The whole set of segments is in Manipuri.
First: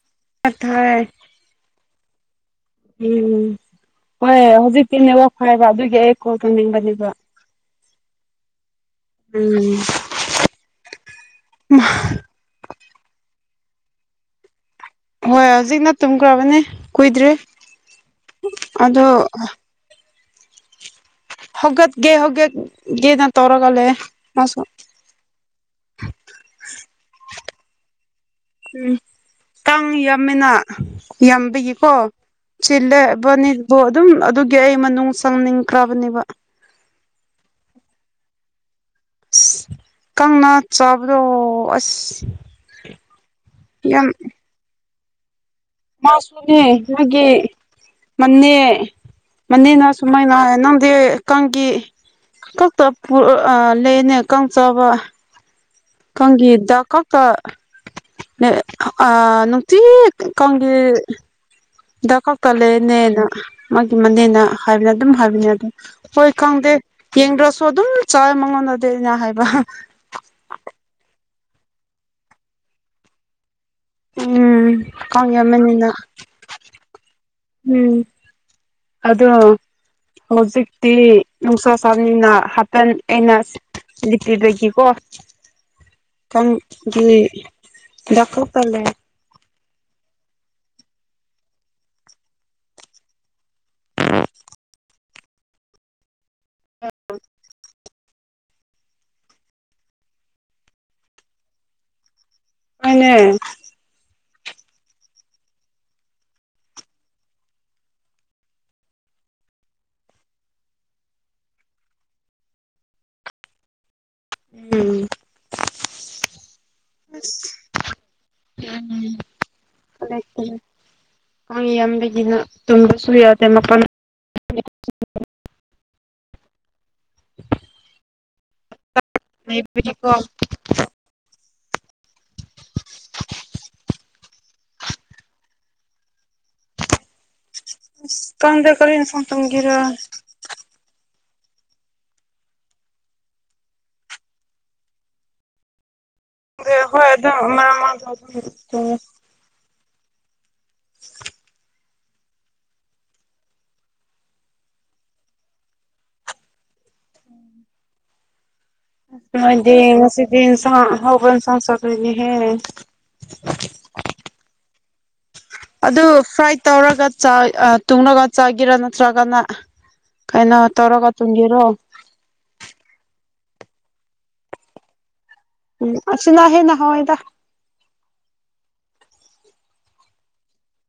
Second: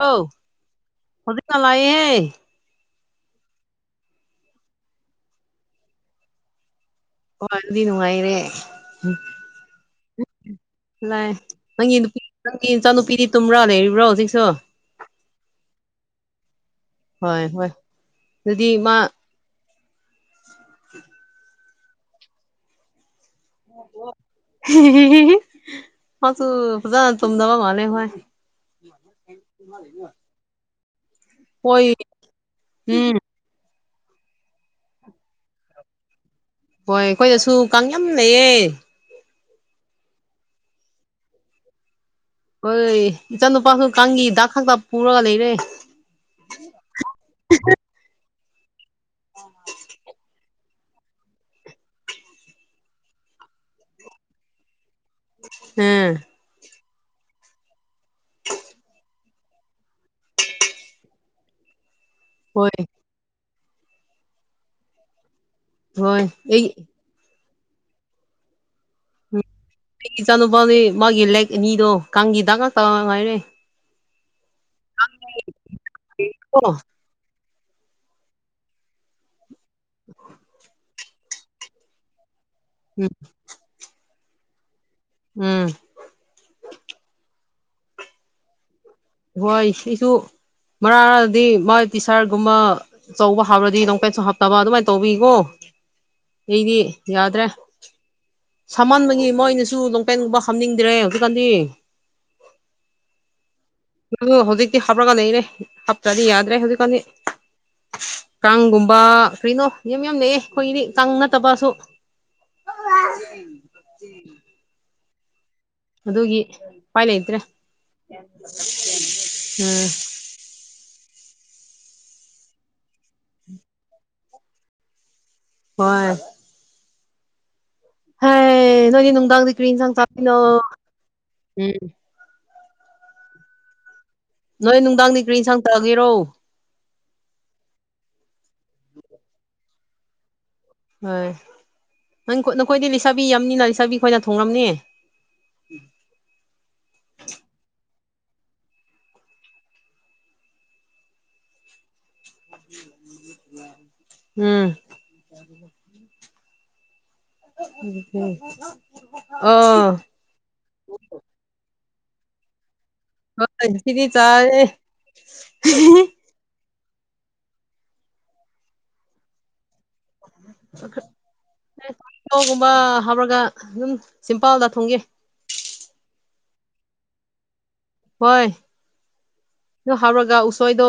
ꯑꯧ ꯑ ꯇꯥꯏ ꯍꯧꯖꯤꯛꯇ ꯂꯩꯌꯦ ꯎꯝ ꯍꯣꯏ ꯍꯧꯖꯤꯛꯇꯤ ꯅꯦꯠꯋꯥꯛ ꯐꯩꯌꯦꯕ ꯑꯗꯨꯒꯤ ꯑꯩ ꯀꯣꯜ ꯇꯧꯅꯤꯡꯕꯅꯦꯕ ꯋꯥꯟꯗꯤ ꯅꯨꯡꯉꯥꯏꯔꯦ ꯎꯝ ꯎꯝ꯫ ꯂꯥꯏ ꯅꯪꯒꯤ ꯅꯨꯄꯤ ꯅꯪꯒꯤ ꯏꯆꯥꯅꯨꯄꯤꯗꯤ ꯇꯨꯝꯕ꯭ꯔꯥ ꯂꯩꯔꯤꯕ꯭ꯔꯣ ꯍꯧꯖꯤꯛꯁꯨ ꯍꯣꯏ ꯍꯧꯖꯤꯛꯅ ꯇꯨꯝꯈ꯭ꯔꯥꯕꯅꯤ ꯀꯨꯏꯗ꯭ꯔꯤ ꯍꯣꯏ ꯍꯣꯏ ꯑꯗꯨꯗꯤ ꯃꯥ ꯑꯗꯣ ꯍꯧꯒꯠꯒꯦ ꯍꯧꯒꯠꯒꯦ ꯅ ꯃꯥꯁꯨ ꯐꯖꯅꯥ ꯇꯨꯝꯗꯕ ꯃꯥꯂꯦ ꯍꯣꯏ ꯎꯝ ꯀꯪ ꯌꯥꯝꯃꯤꯅꯥ ꯍꯣꯏ ꯌꯥꯝꯕꯤꯒꯤꯀꯣ ꯎꯝ ꯆꯤꯜꯂꯦꯕꯅꯤ ꯕꯣ ꯑꯗꯨꯝ ꯑꯗꯨꯒꯤ ꯑꯩ ꯃꯅꯨꯡ ꯆꯪꯅꯤꯡꯈ꯭ꯔꯥꯕꯅꯦꯕ ꯍꯣꯏ ꯑꯩꯈꯣꯏꯗꯁꯨ ꯀꯥꯡ ꯌꯥꯝ ꯂꯩꯩꯌꯦ ꯑꯁ ꯀꯪꯅ ꯆꯥꯕꯗꯣ ꯑꯁ ꯈꯣꯏ ꯏꯆꯥ ꯅꯨꯨꯄꯥꯁꯨ ꯌꯥꯝ ꯀꯥꯡꯒꯤ ꯗꯥꯛ ꯈꯛꯇ ꯄꯨꯔꯒ ꯂꯩꯔꯦ꯫ ꯃꯥꯁꯨꯅꯦ ꯃꯥꯒꯤ ꯃꯥꯅꯦ ꯃꯥꯅꯦꯅ ꯁꯨꯃꯥꯏꯅ ꯍꯥꯏ ꯅꯪꯗꯤ ꯀꯥꯡꯒꯤ ꯈꯛꯇ ꯄꯨ ꯑ ꯂꯩꯅꯦ ꯀꯥꯡ ꯆꯥꯕ ꯍꯨꯝ ꯀꯥꯡꯒꯤ ꯗꯥꯛ ꯈꯛꯇ ꯅꯦ ꯑ ꯅꯨꯡꯇꯤ ꯀꯥꯡꯒꯤ ꯗꯥꯛ ꯍꯣꯏ ꯀꯛꯇꯂꯩꯅꯦꯅ ꯃꯥꯒꯤ ꯃꯥꯅꯦꯅ ꯍꯥꯏꯕ ꯑꯗꯨꯝ ꯍꯥꯏꯕꯅꯦ ꯑꯗꯨꯝ ꯍꯣꯏ ꯈꯪꯗꯦ꯫ ꯌꯦꯡꯗ꯭ꯔꯥꯁꯨ ꯑꯗꯨꯝ ꯆꯥꯏ ꯃꯉꯣꯟꯅꯥꯗꯗꯤ ꯑꯩꯅ ꯎꯝ ꯍꯥꯏꯕ ꯑꯩꯒꯤ ꯏꯆꯥꯅꯨꯄꯥꯗꯤ ꯃꯥꯒꯤ ꯂꯦꯛ ꯑꯅꯤꯗꯣ ꯀꯥꯡꯒꯤ ꯗꯥꯛ ꯉꯥꯛꯇ ꯉꯥꯏꯔꯦ ꯎꯝ ꯀꯥꯡ ꯌꯥꯝꯃꯥꯟꯅꯤꯅ ꯏ ꯀꫭ ꯎꯝ ꯑꯗꯣ ꯍꯧꯖꯤꯛ ꯇꯤ ꯅꯨꯡꯁꯥ ꯁꯥꯕꯅꯤꯅ ꯍꯥꯄꯦꯟ ꯎꯝ ꯑꯩꯅ ꯂꯤꯠꯄꯤꯕꯒꯤꯀꯣ ꯎꯝ꯫ ꯀꯥꯡꯒꯤ ꯗꯥꯛ ꯈꯛꯇ ꯂꯩ ꯋꯥꯏꯠ ꯁꯤꯁꯨ ꯃꯔꯥꯡ ꯑꯃꯗꯤ ꯃꯥꯥꯏ ꯇꯤꯁꯥꯔꯒꯨꯝꯕ ꯑꯆꯧꯕ ꯍꯥꯞꯔꯗꯤ ꯂꯣꯡ ꯄꯦꯟꯁꯨ ꯍꯥꯞꯇꯕ ꯑꯗꯨꯃꯥꯏ ꯇꯧꯕꯤꯀꯣ ꯑꯩꯗꯤ ꯌꯥꯗ꯭ꯔꯦ ꯁꯃꯥꯟꯕꯒꯤ ꯃꯣꯏꯅꯁꯨ ꯂꯣꯡꯄꯦꯟꯒꯨꯝꯕ ꯍꯥꯝꯅꯤꯡꯗ꯭ꯔꯦ ꯍꯧꯖꯤꯛꯀꯥꯟꯗꯤ ꯍꯣꯏꯅꯦ ꯑꯗꯨ ꯍꯧꯖꯤꯛꯇꯤ ꯍꯥꯞꯄꯒ ꯂꯩꯔꯦ ꯍꯥꯞꯇ꯭ꯔꯥꯗꯤ ꯌꯥꯗ꯭ꯔꯦ ꯍꯧꯖꯤꯛꯀꯥꯟꯗꯤ ꯀꯥꯡꯒꯨꯝꯕ ꯀꯔꯤꯅꯣ ꯌꯥꯝ ꯌꯥꯝ ꯂꯩꯑꯦ ꯑꯩꯈꯣꯏꯗꯤ ꯀꯥꯡ ꯅꯠꯇꯕꯁꯨ ꯎꯝ ꯑꯗꯨꯒꯤ ꯎꯄꯥꯏ ꯂꯩꯇ꯭ꯔꯦ ꯎꯝ [unintelligible] ꯍꯨꯏ ꯌꯥꯝꯕꯒꯤꯅ ꯇꯨꯝꯕꯁꯨ ꯌꯥꯗꯦ ꯃꯄꯟ ꯍꯣꯏ ꯍꯥꯏ ꯅꯣꯏꯗꯤ ꯅꯨꯡꯗꯥꯡꯗꯤ ꯀ꯭ꯔꯤ ꯏꯟꯁꯥꯡ ꯂꯩꯕꯒꯤꯀꯣ ꯆꯥꯄꯤꯅꯣ ꯑꯁ ꯎꯝ ꯅꯣꯏ ꯅꯨꯡꯗꯥꯡꯗ ꯀ꯭ꯔꯤ ꯏꯟꯁꯥꯡ ꯆꯥꯒꯦꯔꯣ ꯑꯁ ꯀꯡꯗꯦ ꯀꯔꯤ ꯑꯦꯟꯁꯥꯡ ꯇꯣꯟꯒꯦꯔꯥ ꯍꯣꯏ ꯅꯪ ꯅꯈꯣꯏꯗꯤ ꯂꯩꯁꯥꯕꯤ ꯌꯥꯝꯅꯤꯅ ꯂꯩꯁꯥꯕꯤ ꯈꯣꯏꯅ ꯊꯣꯡꯔꯝꯅꯤ ꯍꯣꯏ ꯈꯣꯏ ꯑꯗꯨꯝ ꯑꯃꯥ ꯃꯥ [unintelligible] [unintelligible] ꯎꯝ [unintelligible] ꯅꯣꯏꯗꯤ ꯑꯣ ꯉꯁꯤꯗꯤ ꯍꯤꯟꯁꯥꯡ ꯑꯍꯥꯎꯕ ꯍꯤꯟꯁꯥꯡ ꯆꯥꯗꯣꯏꯅꯦꯍꯦ ꯍꯣꯏ ꯉꯥꯁꯤꯗꯤ ꯆꯥꯌꯦ ꯑꯗꯨ ꯐ꯭ꯔꯥꯏ ꯇꯧꯔꯒ ꯆꯥꯏ ꯑ ꯇꯨꯡꯉꯒ ꯆꯥꯒꯦꯔꯥ ꯅꯠꯇ꯭ꯔꯒꯅ ꯀꯥꯏꯅꯣ ꯇꯧꯔꯒ ꯇꯨꯟꯒꯦꯔꯣ ꯅꯣꯒꯨꯝꯕ ꯍꯥꯞꯔꯒ ꯗꯨꯝ ꯁꯤꯝꯄꯜꯗ ꯊꯣꯡꯉꯦ ꯎꯝ ꯑꯁꯤꯅ ꯍꯦꯟꯅ ꯍꯥꯎꯋꯦꯗ ꯍꯣꯏ ꯗꯨ ꯍꯥꯞꯔꯒ ꯎꯁꯣꯏꯗꯣ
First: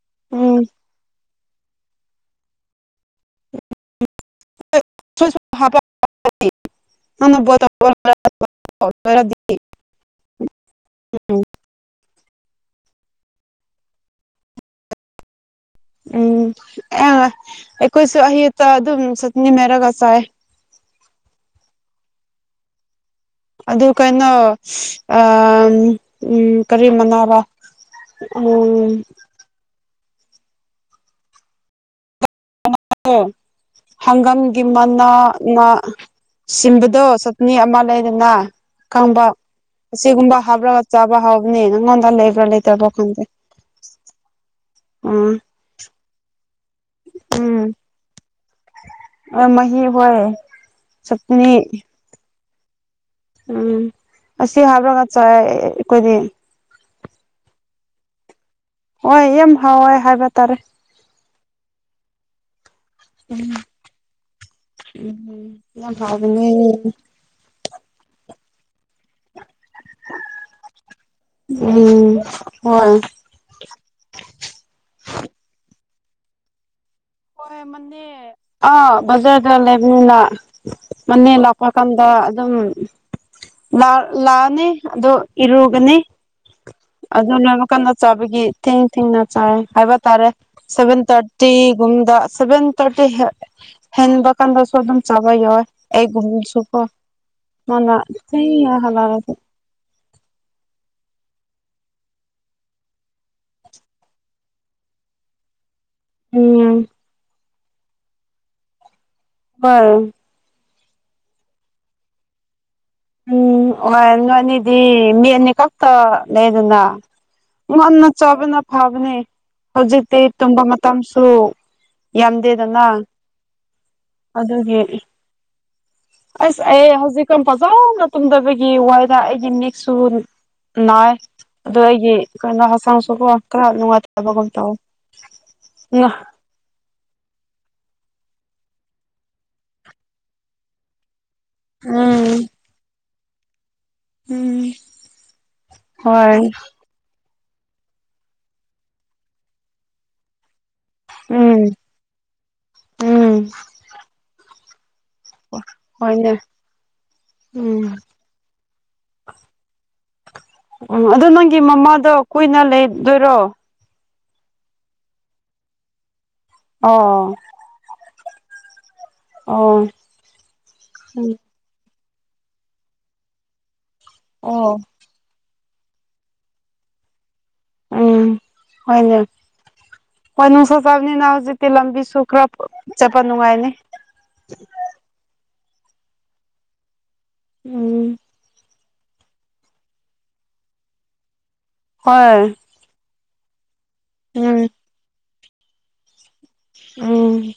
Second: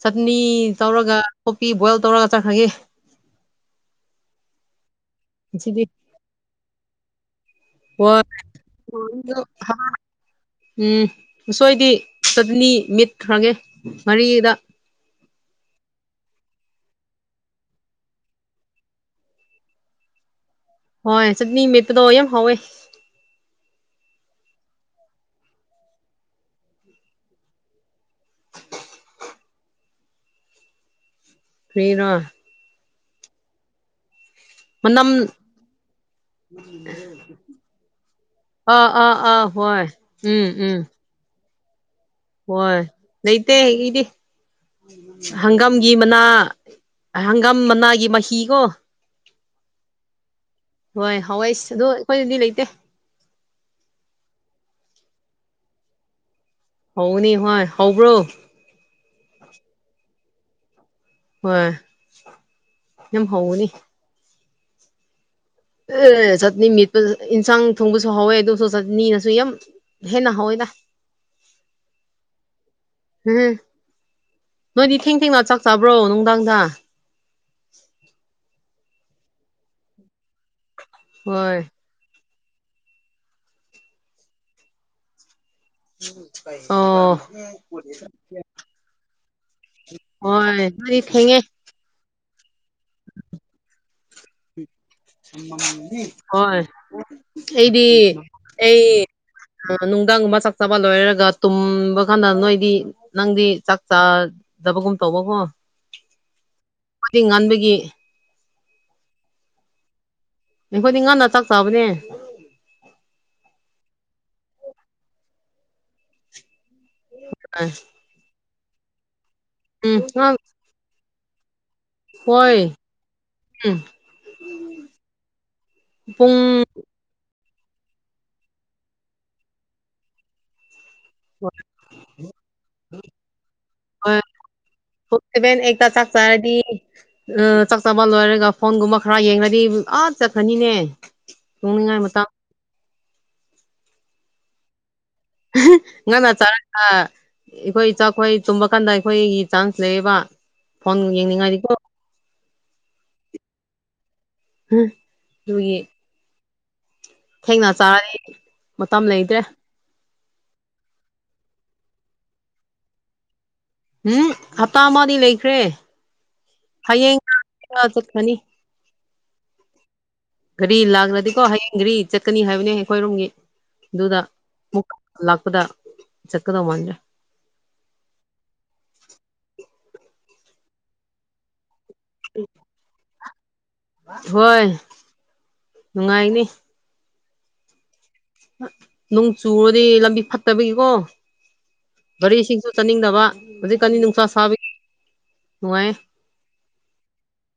ꯆꯠꯅꯤ ꯎꯝ ꯇꯧꯔꯒ ꯀꯣꯄꯤ ꯕꯣꯏꯜ ꯇꯧꯔꯒ ꯆꯠꯈ꯭ꯔꯒꯦ ꯁꯣꯏꯁꯨ ꯍꯞꯄꯥ ꯉꯁꯤꯗꯤ [unintelligible] ꯅꯪꯅ ꯕꯣꯢꯜ ꯇꯧꯕ ꯍꯣꯏ ꯂꯣꯏꯔꯗꯤ [unintelligible] ꯎꯝ ꯑꯁꯣꯏꯗꯤ ꯆꯠꯅꯤ ꯃꯤꯠꯈ꯭ꯔꯒꯦ ꯉꯥꯔꯤꯗ ꯎꯝ ꯑ꯭ꯔꯦ ꯑꯩꯈꯣꯏꯁꯨ ꯑꯌꯨꯠꯇ ꯑꯗꯨꯝ ꯆꯠꯅꯤ ꯃꯦꯠꯔꯒ ꯆꯥꯏ ꯍꯣꯏ ꯆꯠꯅꯤ ꯃꯠꯄꯗꯣ ꯌꯥꯝ ꯍꯥꯎꯋꯦ ꯑꯗꯨ ꯀꯩꯅꯣ ꯑ ꯑꯝ ꯀꯔꯤ ꯃꯅꯥꯔ ꯎꯝ ꯀ꯭ꯔꯤꯔꯥ ꯑꯣ ꯍꯪꯒꯥꯝꯒꯤ ꯃꯅꯝ ꯃꯅꯥꯅ ꯁꯤꯝꯕꯗꯣ ꯆꯠꯅꯤ ꯑꯃ ꯂꯩꯗꯅ ꯑꯥ ꯑꯥ ꯈꯪꯕ ꯑꯥ ꯍꯣꯏ ꯑꯁꯤꯒꯨꯝꯕ ꯎꯝ ꯎꯝ ꯍꯥꯞꯔꯒ ꯆꯥꯞ ꯕ ꯍꯥꯎꯕꯅꯦ ꯅꯪꯉꯣꯟꯗ ꯂꯩ ꯍꯣꯏ ꯂꯩꯇꯦ ꯑꯩꯗꯤ ꯎꯝ ꯍꯪ ꯒꯥꯝꯒꯤ ꯃꯅꯥ ꯍꯪꯒꯥꯝ ꯃꯅꯥꯒꯤ ꯃꯍꯤꯀꯣ ꯑꯥ ꯃꯍꯤ ꯍꯣꯏ ꯍꯣꯏ ꯆꯠꯅꯤ ꯍꯋꯥꯏ ꯑꯗꯣ ꯑꯩꯈꯣꯏꯗꯗꯤ ꯂꯩꯇꯦ ꯎꯝ ꯑꯁꯤ ꯍꯥꯕꯔꯒ ꯆꯥꯏ ꯑꯩꯈꯣꯏꯗꯤ ꯍꯥꯎꯕꯅꯤ ꯍꯣꯏ ꯍꯥꯎꯕ꯭ꯔꯣ ꯍꯣꯏ ꯌꯥꯝ ꯍꯥꯎꯋꯦ ꯍꯥꯏꯕ ꯇꯥꯔꯦ ꯍꯣꯏ ꯌꯥꯝ ꯍꯧꯒꯅꯤ ꯎꯝ ꯌꯥꯝ ꯑꯣ ꯍꯥꯎꯕꯅꯦ ꯆꯠꯅꯤ ꯃꯦꯠꯄꯖꯦ ꯏꯟꯁꯥꯡ ꯊꯣꯡꯕꯁꯨ ꯍꯥꯎꯋꯦ ꯑꯗꯨꯁꯨ ꯆꯠꯅꯤꯅꯁꯨ ꯌꯥꯝ ꯍꯦꯟꯅ ꯍꯥꯎꯋꯤꯗ ꯎꯝ ꯍꯣꯏ ꯍꯨꯝ ꯅꯣꯏꯗꯤ ꯊꯦꯡ ꯊꯦꯡꯅ ꯆꯥꯛ ꯆꯥꯕ꯭ꯔꯣ ꯅꯨꯡꯗꯥꯡꯗ ꯍꯣꯏ ꯑꯦ ꯃꯟꯅꯦ ꯑꯥ ꯕꯖꯥꯔꯗ ꯂꯩꯕꯅꯤꯅ ꯃꯅꯦ ꯍꯣꯏ ꯂꯥꯛꯄ ꯀꯥꯟꯗ ꯗꯨꯝ ꯂꯥꯛ ꯂꯥꯛꯑꯅꯤ ꯑꯗꯨ ꯏꯔꯨꯒꯅꯤ ꯑꯣ ꯑꯗꯨ ꯂꯣꯏꯕꯀꯥꯟꯗ ꯆꯥꯕꯒꯤ ꯊꯦꯡ ꯊꯦꯡꯅ ꯆꯥꯏꯌꯦ ꯍꯥꯏꯕ ꯇꯥꯔꯦ ꯍꯣꯏ ꯁꯦꯚꯦꯟ ꯅꯣꯏꯗꯤ ꯊꯦꯡꯉꯦ ꯊꯥꯔꯇꯤ ꯒꯨꯝꯗ ꯁꯚꯦꯟ ꯊꯥꯔꯇꯤꯗꯥ ꯍꯦꯟꯕ ꯀꯥꯟꯗꯁꯨ ꯑꯗꯨꯝ ꯆꯥꯕ ꯌꯥꯎꯋꯦ ꯍꯣꯏ ꯑꯩꯒꯨꯝꯕꯁꯨꯀꯣ ꯃꯥꯅ ꯊꯦꯡꯅ ꯍꯜꯂꯛꯑꯁꯨ ꯑꯥ ꯅꯨꯡꯗꯥꯡꯒꯨꯝꯕ ꯆꯥꯛ ꯆꯥꯕ ꯂꯣꯏꯔꯒ ꯇꯨꯝꯕ ꯀꯥꯟꯗ ꯅꯣꯏꯗꯤ ꯅꯪꯗꯤ ꯆꯥꯛ ꯆꯥ ꯗꯕꯒꯨꯝ ꯇꯧꯕꯀꯣ ꯎꯝ ꯈꯣꯢꯗꯤ ꯉꯟꯕꯒꯤ [unintelligible] ꯑꯩꯈꯣꯏꯗꯤ ꯉꯟꯅ ꯆꯥꯛ ꯆꯥꯕꯅꯦ ꯎꯝ ꯑꯣꯢ ꯅꯣꯏ ꯑꯅꯤꯗꯤ ꯃꯤ ꯑꯅꯤ ꯈꯛꯇ ꯂꯩꯗꯅ ꯉꯟꯅ ꯆꯥꯕꯅ ꯐꯕꯅꯦ ꯎꯝ ꯍꯧꯖꯤꯛꯇꯤ ꯇꯨꯝꯕ ꯃ ꯇꯝꯁꯨ ꯍꯣꯏ ꯌꯥꯝꯗꯦꯗꯅ ꯎꯝ ꯑꯗꯨꯒꯤ ꯄꯨꯡ ꯑꯁ ꯑꯩ ꯍꯧꯖꯤꯛ ꯇꯪ ꯐꯖꯅ ꯇꯨꯝꯗꯕꯒꯤ ꯋꯥꯢꯗ ꯑꯩꯒꯤ ꯃꯤꯠꯁꯨ ꯅꯥꯏ ꯍꯣꯏ ꯑꯗꯣ ꯑꯩꯒꯤ ꯀꯩꯅꯣ ꯍꯛꯆꯥꯡꯁꯨꯀꯣ ꯈꯔ ꯅꯨꯡꯉꯥꯏꯇꯕꯒꯨꯝ ꯇꯧꯑꯦ ꯉ ꯍꯥꯢꯗꯤ ꯑ ꯆꯥꯛ ꯆꯥꯕ ꯂꯣꯏꯔꯒ ꯐꯣꯟꯒꯨꯝꯕ ꯈꯔ ꯌꯦꯡꯟꯉꯗꯤ ꯑꯥ ꯆꯠꯈ꯭ꯔꯅꯤꯅꯦ ꯇꯨꯝꯅꯤꯡꯉꯥꯢ ꯃꯇꯝ ꯎꯝ ꯑꯍ ꯉꯟꯅ ꯍꯣꯏ ꯆꯥꯔꯒ ꯑꯩꯈꯣꯏ ꯏꯆꯥꯈꯣꯏ ꯇꯨꯝꯕ ꯀꯥꯟꯗ ꯑꯩꯈꯣꯏꯒꯤ ꯆꯥꯟꯁ ꯂꯩꯌꯦꯕ ꯐꯣꯟ ꯎꯝ ꯌꯦꯡꯅꯤꯡꯉꯥꯏꯗꯤꯀꯣ ꯎꯝ [unintelligible] ꯍꯣꯏꯅꯦ ꯊꯦꯡꯅ ꯎꯝ ꯆꯥꯔꯦ ꯃꯇꯝ ꯂꯩꯇ꯭ꯔꯦ ꯎꯝ ꯑꯗꯨ ꯅꯪꯒꯤ ꯃꯃꯥꯗꯣ ꯀꯨꯏꯅ ꯂꯩꯗꯣꯏꯔꯣ ꯍꯨꯝ ꯍꯞꯇꯥ ꯑꯃꯗꯤ ꯂꯩꯈ꯭ꯔꯦ ꯍꯌꯦꯡ ꯑꯣ ꯑꯥ ꯆꯠꯈꯔ꯭ ꯅꯤ ꯑꯣ ꯒꯥꯔꯤ ꯎꯝ ꯂꯥꯛꯂ꯭ꯔꯗꯤꯀꯣ ꯍꯌꯦꯡ ꯒꯥꯔꯤ ꯆꯠꯀꯅꯤ ꯍꯥꯏꯕꯅꯦ ꯑꯩꯈꯣꯏꯔꯣꯝꯒꯤ ꯑꯗꯨꯗ ꯑꯣ ꯃꯨꯛꯀ ꯂꯥꯛꯄꯗ ꯆꯠꯀꯗꯧ ꯃꯥꯟꯅꯦ ꯎꯝ ꯍꯣꯏꯅꯦ [unintelligible] ꯇꯤ ꯂꯝꯕꯤꯁꯨ ꯈꯔ ꯐꯥ ꯆꯠꯄ ꯅꯨꯡꯉꯥꯏꯅꯤ ꯍꯣꯏ ꯅꯨꯡꯉꯥꯏꯅꯤ ꯎꯝ ꯅꯣꯡ ꯆꯨꯔꯗꯤ ꯂꯝꯕꯤ ꯐꯠꯇꯕꯒꯤꯀꯣ ꯍꯣꯏ ꯒꯥꯔꯤꯁꯤꯡꯁꯨ ꯆꯠꯅꯤꯡꯗꯕ ꯍꯧꯖꯤꯛꯀꯥꯟ ꯅꯨꯡꯁꯥ ꯎꯝ ꯁꯥꯕꯒꯤ ꯅꯨꯡꯉꯥꯏꯌꯦ ꯎꯝ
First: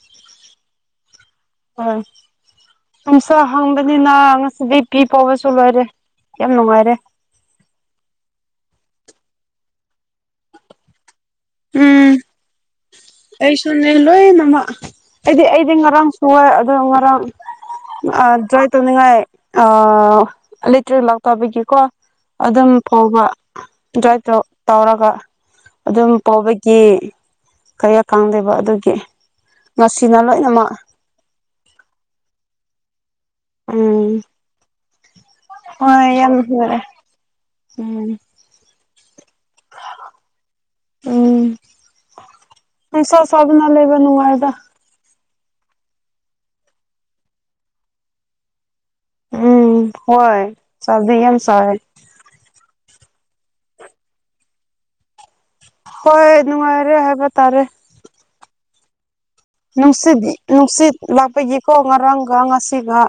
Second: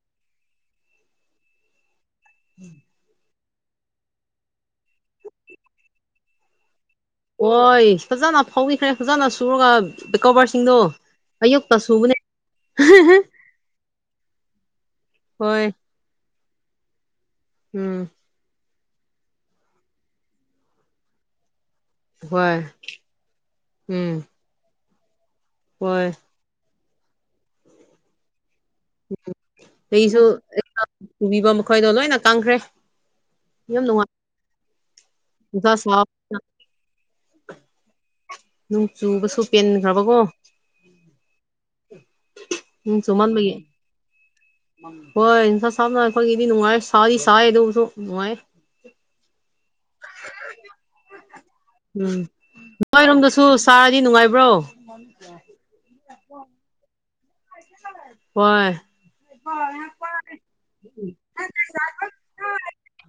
ꯍꯣꯏ [inaudible] ꯅꯨꯡꯁꯥ ꯍꯥꯡꯕꯅꯤꯅ ꯉꯁꯤꯗꯤ ꯐꯤ ꯐꯎꯕꯁꯨ ꯂꯣꯏꯔꯦ ꯌꯥꯝ ꯅꯨꯡꯉꯥꯏꯔꯦ ꯍꯣꯏ ꯐꯖꯅ ꯐꯧꯕꯤꯈ꯭ꯔꯦ ꯐꯖꯅ ꯁꯨꯔꯒ ꯀꯣꯕꯔꯁꯤꯡꯗꯣ ꯑꯌꯨꯛꯇ ꯎꯝ ꯁꯨꯕꯅꯦ ꯑꯩꯁꯨꯅꯦ ꯂꯣꯏ ꯅꯃꯛ ꯑꯩꯗꯤ ꯍꯣꯏ ꯑꯩꯗꯤ ꯉꯔꯥꯡ ꯁꯨꯌꯦ ꯑꯗꯣ ꯉꯔꯥꯡ ꯎꯝ ꯑ ꯗ꯭ꯔꯥꯏ ꯇꯧꯅꯤꯡꯉꯥꯏ ꯑ ꯂꯦꯇ꯭ꯔꯤꯛ ꯂꯧꯊꯣꯛ ꯄꯤꯒꯦꯀꯣ ꯍꯣꯏ ꯑꯗꯨꯝ ꯐꯧꯕ ꯎꯝ ꯗ꯭ꯔꯥꯢ ꯇꯧ ꯇꯧꯔꯒ ꯍꯣꯏ ꯑꯗꯨꯝ ꯐꯧꯕꯤ ꯀꯦ ꯈꯔ ꯀꯥꯡꯗꯦꯕ ꯑꯗꯨꯒꯤ ꯉꯁꯤꯅ ꯑꯩꯁꯨ ꯂꯣꯏꯅꯃꯛ ꯄꯨꯕꯤꯕ ꯃꯈꯣꯏꯗꯣ ꯂꯣꯏꯅ ꯀꯪꯈ꯭ꯔꯦ ꯌꯥꯝ ꯅꯨꯡꯉꯥꯏ ꯎꯝ ꯅꯨꯡꯁꯥ ꯁꯥꯕꯅ [unintelligible] ꯎꯝ ꯅꯣꯡ ꯆꯨꯕꯁꯨ ꯄꯦꯟꯒ꯭ꯔꯕꯀꯣ ꯎꯝ ꯅꯣꯡ ꯅꯨꯡꯁꯥ ꯆꯨꯃꯥꯟꯕꯒꯤ ꯁꯥꯕꯅ ꯂꯩꯕ ꯅꯨꯡꯉꯥꯏꯗ ꯍꯣꯏ ꯅꯨꯡꯁꯥ ꯁꯥꯕꯅ ꯑꯩꯈꯣꯏꯒꯤꯗꯤ ꯅꯨꯡꯉꯥꯏ ꯁꯥꯗꯤ ꯁꯥꯏ ꯑꯗꯨꯕꯨꯁꯨ ꯅꯨꯡꯉꯥꯏ ꯎꯝ ꯍꯣꯏ ꯁꯕꯗꯤ ꯌꯥꯝ ꯁꯥꯢ ꯎꯝ ꯅꯣꯏꯔꯣꯝꯗꯁꯨ ꯁꯥꯔꯗꯤ ꯅꯨꯡꯉꯥꯏꯕ꯭ꯔꯣ [unintelligible] ꯍꯣꯏ ꯅꯨꯡꯉꯥꯏꯔꯦ ꯍꯥꯏꯕ ꯇꯥꯔꯦ ꯍꯣꯏ ꯅꯨꯡꯁꯤꯠꯗꯤ ꯅꯨꯡꯁꯤꯠ ꯂꯥꯛꯄꯒꯤꯀꯣ ꯉꯔꯥꯡꯒ ꯉꯥꯁꯤꯒ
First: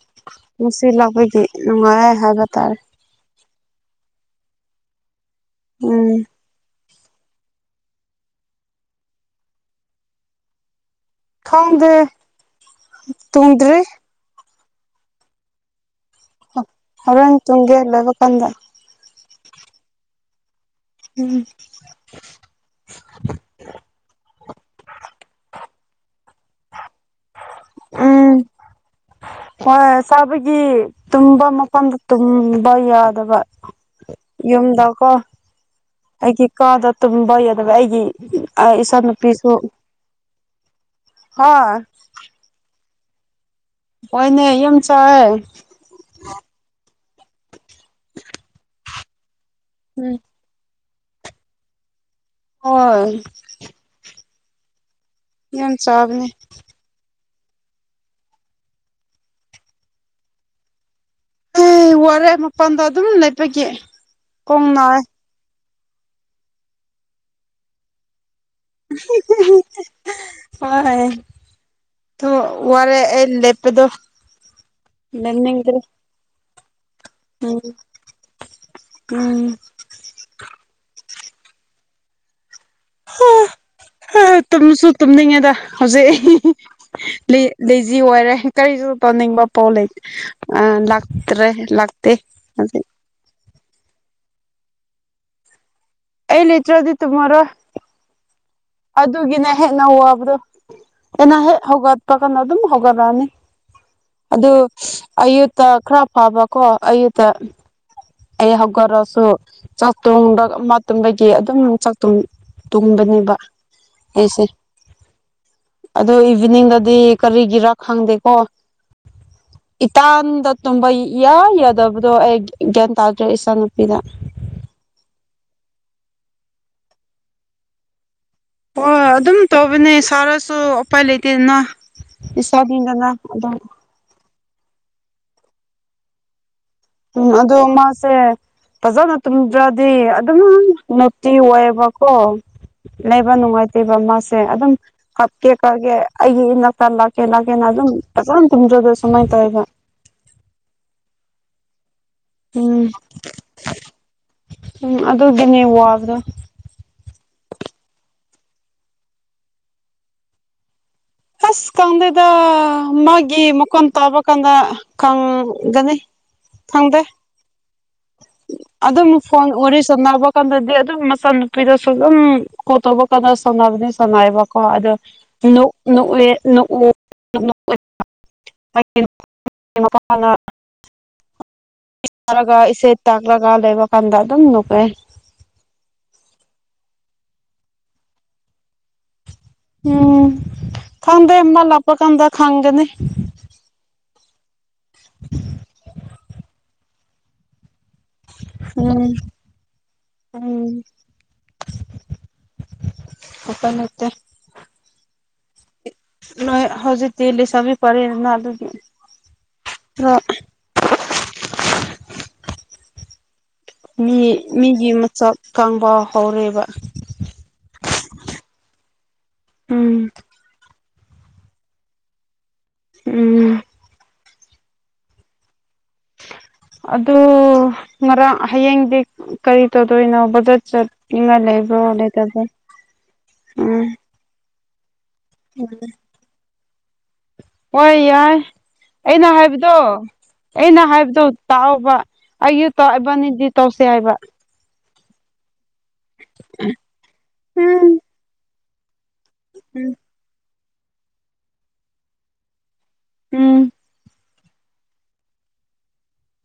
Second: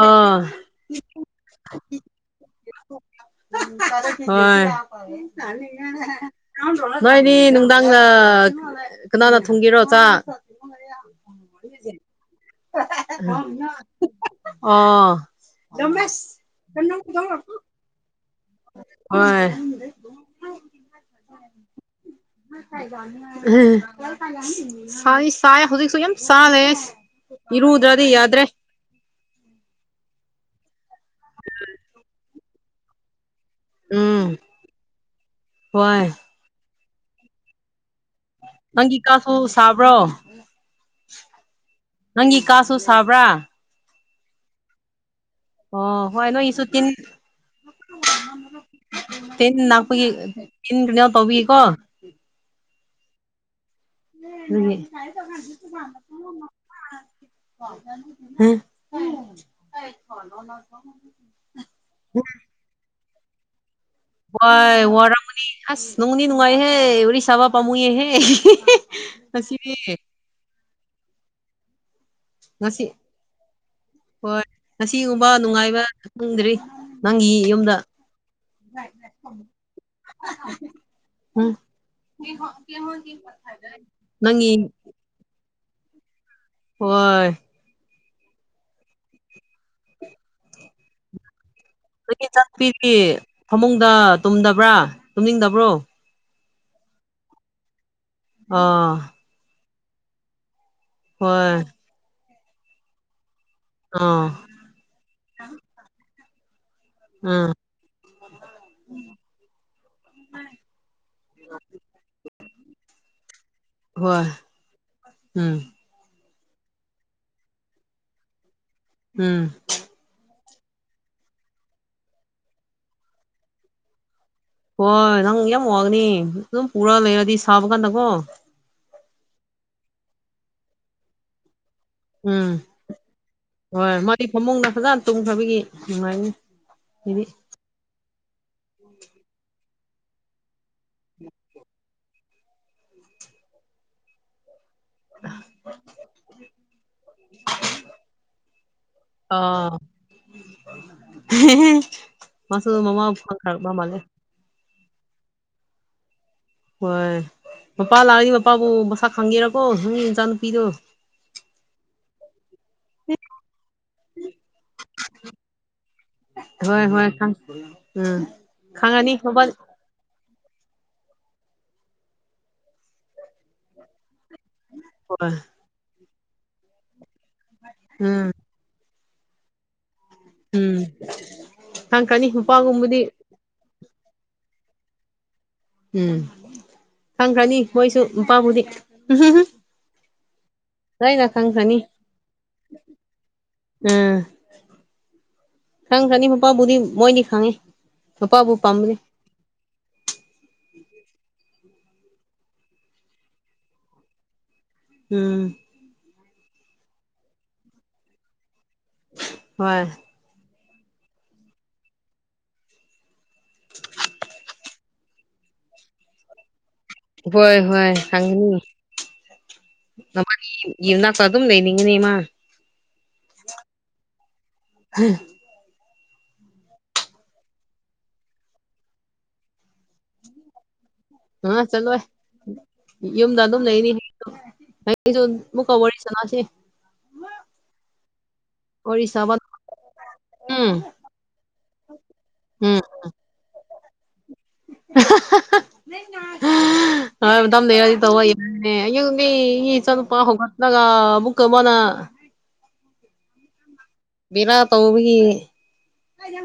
ꯑꯥ ꯅꯨꯡꯁꯤꯠ ꯂꯥꯛꯄꯒꯤ ꯂꯨꯡꯉꯥꯏꯌꯦ ꯍꯥꯏꯕ ꯇꯥꯔꯦ [unintelligible] ꯍꯣꯢ ꯎꯝ [unintelligible] ꯅꯣꯏꯗꯤ ꯅꯨꯡꯗꯥꯡꯗ ꯀꯅꯥꯅ ꯊꯣꯡꯒꯦꯔꯣ ꯆꯥꯛ ꯈꯪꯗꯦ ꯇꯨꯝꯗ꯭ꯔꯤ [unintelligible] ꯑꯣ ꯇꯝꯃꯦꯁ ꯍꯣꯔꯦꯟ ꯇꯨꯝꯒꯦ ꯂꯣꯢꯕ ꯀꯟꯗ ꯍꯣꯏ ꯎꯝ [unintelligible] [unintelligible] ꯁꯥꯏ ꯁꯥꯢ ꯍꯧꯖꯤꯛꯁꯨ ꯌꯥꯝ ꯁꯥ ꯂꯩꯌꯦ ꯏꯔꯨꯗ꯭ꯔꯗꯤ ꯌꯥꯗ꯭ꯔꯦ ꯑ ꯆꯥꯕꯒꯤ ꯇꯨꯝꯕ ꯃꯐꯝꯗ ꯇꯨꯝꯕ ꯌꯥꯗꯕ ꯎꯝ ꯌꯨꯝꯗꯀꯣ ꯍꯣꯏ ꯑꯩꯒꯤ ꯀꯥꯗ ꯇꯨꯝꯕ ꯌꯗꯕꯒꯤ ꯑꯩꯒꯤ ꯑ ꯏꯆꯥ ꯅꯪꯒꯤ ꯀꯥꯁꯨ ꯅꯄꯤꯁꯨ ꯁꯥꯕ꯭ꯔꯣ ꯍ ꯅꯪꯒꯤ ꯀꯁꯨ ꯁꯥꯕ꯭ꯔꯥ ꯍꯣꯏꯅꯦ ꯌꯨꯝ ꯆꯥꯛꯑꯦ ꯑꯣ ꯍꯣꯏ ꯅꯣꯏꯒꯤꯁꯨ ꯇꯤꯟ ꯇꯤꯟ ꯅꯥꯛꯄꯒꯤ ꯎꯝ ꯏꯟꯀ꯭ꯔꯅꯦꯜ ꯇꯧꯕꯤꯀꯣ ꯍꯣꯢ ꯗꯨꯅꯤ ꯌꯥꯝ ꯆꯥꯕꯅꯦ [unintelligible] ꯑꯦ ꯋꯥꯔꯦ ꯃꯄꯥꯟꯗ ꯑꯗꯨꯝ ꯂꯩꯄꯒꯤ ꯋꯥꯢ ꯋꯥꯔꯝꯃꯅꯤ ꯑꯁ ꯅꯣꯡꯕꯨꯗꯤ ꯅꯨꯡꯉꯥꯏꯍꯦ ꯋꯥꯔꯤꯁꯕ ꯄꯥꯝꯃꯨꯏꯍꯦ ꯉꯁꯤꯗꯤ [unintelligible] ꯍꯣꯏ ꯊꯣ ꯉꯁꯤ ꯋꯥꯔꯦ ꯑꯩ ꯂꯦꯞꯄꯗꯣ ꯂꯦꯞꯅꯤꯡꯗ꯭ꯔꯦ ꯄꯨꯟꯗ꯭ꯔꯤ ꯅꯪꯒꯤ ꯎꯝ ꯌꯨꯝꯗ ꯎꯝ ꯎꯝ [unintelligible] ꯅꯪꯒꯤ ꯇꯨꯝꯁꯨ ꯇꯨꯝꯅꯤꯡꯉꯦꯗ ꯍꯧꯖꯤꯛ ꯍꯣꯏ ꯂꯦꯖꯤ ꯑꯣꯏꯔꯦ ꯀꯔꯤꯁꯨ ꯇꯧꯅꯤꯡꯕ ꯄꯣ ꯂꯩ ꯑ ꯂꯥꯛꯇ꯭ꯔꯦ ꯂꯥꯛꯇꯦ ꯅꯪꯒꯤ ꯍꯖꯤꯛ ꯆꯥꯛꯄꯤꯗꯤ ꯐꯃꯨꯡꯗ ꯇꯨꯝꯗꯕ꯭ꯔꯥ ꯇꯨꯝꯅꯤꯡꯗꯕ꯭ꯔꯣ ꯑꯩ ꯂꯩꯇ꯭ꯔꯗꯤ ꯇꯨꯝꯃꯔꯣꯏ ꯑꯥ ꯑꯗꯨꯒꯤꯅꯦ ꯍꯦꯟꯅ ꯋꯥꯕꯗꯣ ꯑꯩꯅ ꯍꯣꯏ ꯍꯦꯛ ꯍꯧꯒꯠꯄ ꯀꯥꯟꯗ ꯑꯗꯨꯝ ꯍꯧꯒꯠꯂꯛ ꯑꯅꯤ ꯑꯥ ꯑꯗꯨ ꯑꯌꯨꯠꯇ ꯈꯔ ꯐꯕꯀꯣ ꯑꯌꯨꯠꯇ ꯎꯝ ꯑꯩ ꯍꯧꯒꯠꯔꯁꯨ ꯆꯥꯛꯇꯣꯡꯕ ꯑꯃ ꯇꯨꯝꯕꯒꯤ ꯑꯗꯨꯝ ꯆꯥꯛꯇꯨꯡ ꯇꯨꯡꯕꯅꯤꯕ ꯍꯣꯏ ꯑꯩꯁꯦ ꯎꯝ ꯑꯗꯨ ꯏꯚꯤꯅꯤꯡꯗꯗꯤ ꯀꯔꯤꯒꯤꯔꯥ ꯈꯪꯗꯦꯀꯣ ꯎꯝ ꯏꯇꯥꯟꯗ ꯇꯨꯝꯕ ꯏꯌꯥ ꯌꯥꯗꯕꯗꯣ ꯑꯩ ꯒ꯭ꯌꯥꯟ ꯇꯥꯗ꯭ꯔꯦ ꯏꯆꯥꯅꯨꯄꯤꯗ ꯍꯣꯏ ꯅꯪ ꯌꯥꯝ ꯋꯥꯡꯒꯅꯤ ꯑꯗꯨꯝ ꯄꯨꯔ ꯂꯩꯔꯗꯤ ꯁꯥꯕ ꯀꯥꯟꯗꯀꯣ ꯍꯣꯢ ꯑꯗꯨꯝ ꯇꯧꯕꯅꯦ ꯁꯥꯔꯁꯨ ꯎꯄꯥꯏ ꯂꯩꯇꯦꯗꯅ ꯎꯝ ꯍꯣꯏ ꯃꯗꯤ ꯐꯃꯨꯡꯗ ꯐꯖꯅ ꯇꯨꯝꯈ꯭ꯔꯕꯒꯤ ꯅꯨꯡꯉꯥꯏꯅꯤ ꯑꯩꯗꯤ ꯎꯝ ꯑꯗꯨꯗ ꯃꯥꯁꯦ ꯐꯖꯅ ꯇꯨꯝꯗ꯭ꯔꯗꯤ ꯑꯗꯨꯝ ꯅꯨꯡꯇꯤ ꯑꯣꯏꯌꯦꯕꯀꯣ ꯂꯩꯕ ꯅꯨꯡꯉꯥꯏꯇꯦꯕ ꯃꯥꯁꯦ ꯑꯗꯨꯝ ꯀꯞꯇꯦ ꯀꯒꯦ ꯑꯩꯒꯤ ꯏꯅꯥꯛꯇ ꯂꯥꯛꯀꯦ ꯂꯥꯛꯀꯦꯅ ꯑꯗꯨꯝ ꯐꯖꯥꯅ ꯇꯨꯝꯗꯔꯒ ꯁꯨꯃꯥꯏ ꯇꯧꯋꯦꯕ ꯑꯥ ꯃꯥꯁꯨ ꯎꯝ ꯃꯃꯥꯎ ꯐꯪ ꯈꯔꯕ ꯃꯥꯜꯂꯦ ꯎꯝ ꯑꯗꯨꯒꯤꯅꯦ ꯋꯥꯕꯗꯣ ꯍꯣꯏ ꯃꯄꯥ ꯂꯥꯛꯑꯗꯤ ꯃꯄꯥꯕꯨ ꯃꯁꯥꯛ ꯈꯪꯒꯦꯔꯀꯣ ꯅꯪꯒꯤ ꯅꯆꯥ ꯅꯨꯄꯤꯗꯣ ꯑꯁ ꯈꯗꯦꯗ ꯃꯥꯒꯤ ꯃꯀꯣꯟ ꯇꯥꯕ ꯀꯥꯟꯗ ꯈꯪꯒꯅꯤ ꯍꯣꯏ ꯈꯪꯗꯦ ꯍꯣꯏ [unintelligible] ꯑꯗꯨꯝ ꯈꯪꯉꯅꯤ ꯃꯄꯥ ꯐꯣꯟ ꯋꯥꯔꯤ ꯁꯟꯅꯕ ꯀꯥꯟꯗꯗꯤ ꯑꯗꯨꯝ ꯃꯆꯥ ꯅꯨꯨꯄꯤꯗꯨꯁꯨ ꯑꯗꯨꯝ ꯀꯣꯜ ꯇꯧꯕ ꯀꯥꯟꯗ ꯁꯥꯟꯅꯕꯗꯤ ꯁꯥꯟꯅꯩ ꯑꯦꯕ ꯀꯣ ꯑꯗꯣ ꯍꯣꯏ ꯅꯣꯛ ꯅꯣꯛꯂꯦ ꯅꯣꯛꯎ [unintelligible] ꯎꯝ ꯎꯝ ꯈꯪꯈ꯭ꯔꯅꯤ [unintelligible] ꯃꯄꯥꯒꯨꯝꯕꯗꯤ ꯂꯥꯛꯂꯒ ꯂꯩꯕꯀꯥꯟꯗ ꯑꯗꯨꯝ ꯅꯣꯛꯑꯦ ꯎꯝ ꯈꯪꯈ꯭ꯔꯅꯤ ꯃꯣꯏꯁꯨ ꯃꯄꯥꯕꯨꯗꯤ ꯎꯝ ꯂꯣꯏꯅ ꯈꯪꯗꯦ ꯈꯪꯈ꯭ꯔꯅꯤ ꯃꯂꯥꯞꯄꯥ ꯀꯪꯗ ꯈꯪꯒꯅꯤ ꯎꯝ ꯈꯪ ꯆꯅꯤ ꯃꯄꯥꯕꯨꯗꯤ ꯃꯣꯏꯗꯤ ꯈꯪꯉꯤ ꯃꯄꯥꯕꯨ ꯄꯥꯝꯕꯅꯤ ꯎꯝ ꯎꯝ ꯑꯄꯥꯟ ꯅꯠꯇꯦ ꯎꯝ ꯅꯣꯏ ꯍꯧꯖꯤꯛꯇꯤ ꯂꯤꯁꯥꯕꯤ ꯐꯥꯔꯦꯗꯅ ꯑꯗꯨꯒꯤ ꯍꯣꯏ [unintelligible] ꯃꯤ ꯃꯤꯒꯤ ꯃꯆꯥꯛ ꯈꯪꯕꯥ ꯍꯧꯔꯦꯕ ꯍꯣꯏ ꯍꯣꯏ ꯈꯪꯒꯅꯤ ꯎꯝ ꯅꯕꯥꯅꯤ ꯌꯨꯝꯅꯥꯛꯇ ꯑꯗꯨꯝ ꯂꯩꯅꯤꯡꯉꯅꯤ ꯃꯥ ꯎꯝ [unintelligible] ꯑꯗꯨ ꯉꯔꯥꯡ ꯍꯌꯦꯡꯗꯤ ꯀꯔꯤ ꯇꯧꯗꯣꯏꯅꯣ ꯕꯖꯔ ꯆꯠ ꯅꯤꯡꯉꯥꯏ ꯑ ꯂꯩꯕ꯭ꯔꯣ ꯆꯠꯂꯣꯏ ꯂꯩꯇꯕ꯭ꯔꯣ ꯎꯝ [unintelligible] ꯃꯨꯛꯀ ꯋꯥꯔꯤ ꯁꯅꯥꯁꯤ ꯍꯣꯏ ꯌꯥꯏ ꯋꯥꯔꯤ ꯑꯩꯅ ꯁꯥꯕ ꯍꯥꯏꯕꯗꯣ ꯑꯩꯅ ꯎꯝ ꯍꯥꯏꯕꯗꯨ ꯇꯥꯎꯑꯣꯕ ꯑꯩꯖꯨ ꯇꯧ ꯏꯕꯅꯤꯗꯤ ꯇꯧꯁꯦ ꯍꯥꯏꯕ ꯍꯣꯏ ꯃꯇꯝ ꯂꯩꯔꯗꯤ ꯎꯝ ꯇꯧꯋꯣꯌꯦ ꯑꯦ ꯑꯌꯨꯛꯇꯤ [unintelligible] ꯎꯝ ꯆꯠꯄ ꯍꯧꯒꯠꯂꯒ ꯑꯃꯨꯛꯀ ꯃꯅꯥ ꯎꯝ ꯕꯦꯔꯥ ꯇꯧꯕꯒꯤ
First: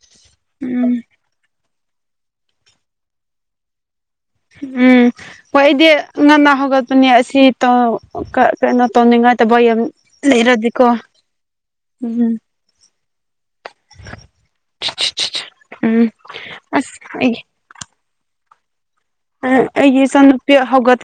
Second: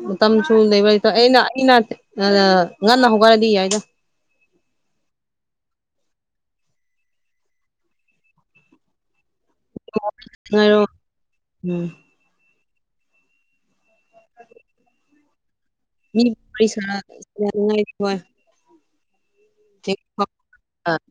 ꯃꯇꯝꯁꯨ ꯎꯝ ꯂꯩꯔꯣꯢꯗ ꯑꯩꯅ ꯑꯩꯅ [unintelligible] ꯉꯟꯅ ꯍꯧꯒꯠꯔꯗꯤ ꯌꯥꯏꯗ ꯎꯝ ꯍꯣꯏ ꯑꯩꯗꯤ ꯉꯟꯅ ꯍꯧꯒꯠꯄꯅꯦ ꯑꯁꯤ ꯇꯧ ꯀꯩ ꯀꯩꯅꯣ ꯇꯧꯅꯤꯡꯉꯥꯏ ꯇꯕ ꯌꯥꯝ ꯉꯥꯏꯔꯣ ꯂꯩꯔꯗꯤꯀꯣ ꯎꯝ [unintelligible] ꯃꯤ ꯑꯁ ꯀꯔꯤꯁꯅꯥ ꯑꯩꯒꯤ [unintelligible] ꯑꯥ ꯑꯩꯒꯤ ꯏꯆꯅꯨꯄꯤ ꯍꯧꯒꯠ